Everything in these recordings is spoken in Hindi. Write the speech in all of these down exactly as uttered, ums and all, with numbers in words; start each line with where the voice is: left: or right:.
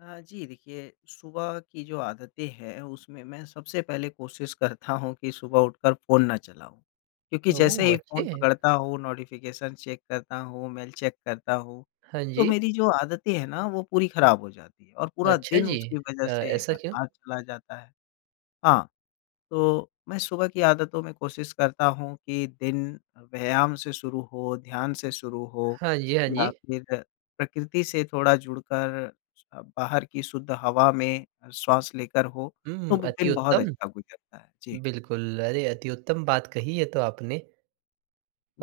left: हाँ, जी देखिए, सुबह की जो आदतें हैं उसमें मैं सबसे पहले कोशिश करता हूँ कि सुबह उठकर फ़ोन ना चलाऊँ क्योंकि जैसे
right: ओह!
left: ही
right: अच्छे
left: फ़ोन
right: है।
left: पकड़ता हूँ नोटिफ़िकेशन चेक करता हूँ, मेल चेक करता हूँ,
right: हाँ
left: तो
right: जी।
left: मेरी जो आदतें हैं ना वो पूरी ख़राब हो जाती है और पूरा
right: अच्छा
left: दिन
right: जी,
left: उसकी वज़ह
right: अ,
left: से
right: ऐसा क्यों?
left: बर्बाद चला जाता है। हाँ, तो मैं सुबह की आदतों में कोशिश करता हूँ कि दिन व्यायाम से शुरू हो, ध्यान से शुरू हो
right: हाँ जी, हाँ
left: या
right: जी।
left: फिर प्रकृति से थोड़ा जुड़कर, स बाहर की शुद्ध हवा में श्वास लेकर हो,
right: हुँ,
left: तो
right: हुँ, अति
left: दिन बहुत
right: उत्तम।
left: अच्छा गुजरता है। जी।
right: बिल्कुल, अरे, अति उत्तम बात कही ये तो आपने।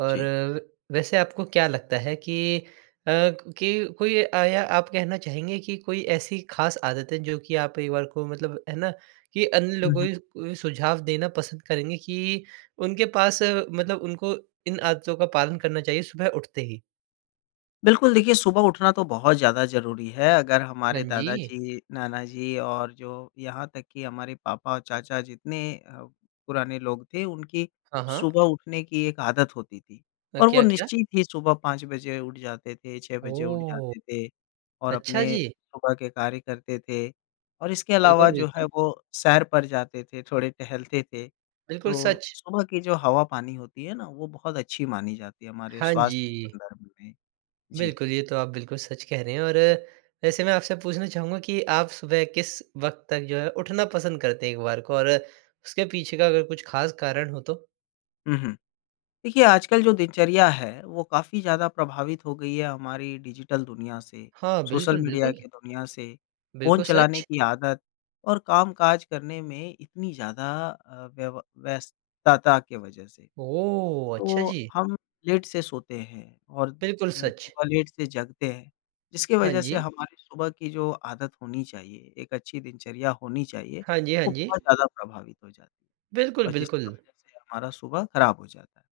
right: और व वैसे आपको क्या लगता है कि अ, कि कोई आया आप कहना चाहेंगे कि कोई ऐसी ख़ास आदत है, जो कि आप परिवार को मतलब है ना कि अन्य
left: हुँ, हुँ।
right: लोगों उ सुझाव देना पसंद करेंगे कि उनके पास मतलब उनको इन आदतों का पालन करना चाहिए, सुबह उठते ही?
left: बिल्कुल, देखिए सुबह उठना तो बहुत ज़्यादा ज़रूरी है। अगर
right: हाँ
left: हमारे दादा
right: जी।
left: जी, नाना जी और जो यहाँ तक कि हमारे पापा और चाचा जितने अ, पुराने लोग थे, उनकी
right: हाँ, हाँ।
left: सुबह उठने की एक आदत होती थी
right: अ,
left: और वो
right: क्या-क्या?
left: निश्चित ही सुबह पाँच बजे उठ जाते थे, छह बजे उठ
right: ओह!
left: जाते थे और
right: अच्छा
left: अपने
right: जी
left: सुबह के कार्य करते थे और इसके
right: बिल्कुल,
left: अलावा जो है,
right: बिल्कुल।
left: वो सैर पर जाते थे, थोड़े टहलते थे।
right: बिल्कुल
left: तो,
right: सच।
left: सुबह की जो हवा-पानी होती है ना, वो बहुत अच्छी मानी जाती है हमारे
right: हाँ
left: स्वास्थ्य
right: जी।
left: संदर्भ में। जी।
right: बिल्कुल, ये तो आप बिल्कुल सच कह रहे हैं। और वैसे मैं आपसे पूछना चाहूँगा कि आप सुबह किस वक़्त तक जो है, उठना पसंद करते हैं एक बार को और उसके पीछे का अगर कुछ ख़ास कारण हो तो?
left: हुँ, हुँ। देखिए आजकल जो दिनचर्या है, वो काफ़ी ज़्यादा प्रभावित हो गई है हमारी डिजिटल दुनिया से,
right: हाँ,
left: सोशल
right: बिल्कुल,
left: मीडिया
right: बिल्कुल।
left: की दुनिया से। फ़ोन
right: बिल्कुल
left: चलाने
right: सच।
left: की आदत और काम-काज करने में इतनी ज़्यादा अ, व्यव व्यस्तता की वजह से।
right: ओह! अच्छा
left: तो
right: जी।
left: हम लेट से सोते हैं और अ,
right: बिल्कुल सच।
left: सुबह लेट से जगते हैं। जिसकी
right: हाँ
left: वजह से
right: जी।
left: हमारी सुबह की जो आदत होनी चाहिए, एक अच्छी दिनचर्या होनी चाहिए,
right: हाँ जी, हाँ
left: वो
right: जी।
left: बहुत ज़्यादा प्रभावित हो जाती है
right: बिल्कुल,
left: और जिसकी
right: बिल्कुल।
left: वज़ह से हमारा सुबह ख़राब हो जाता है।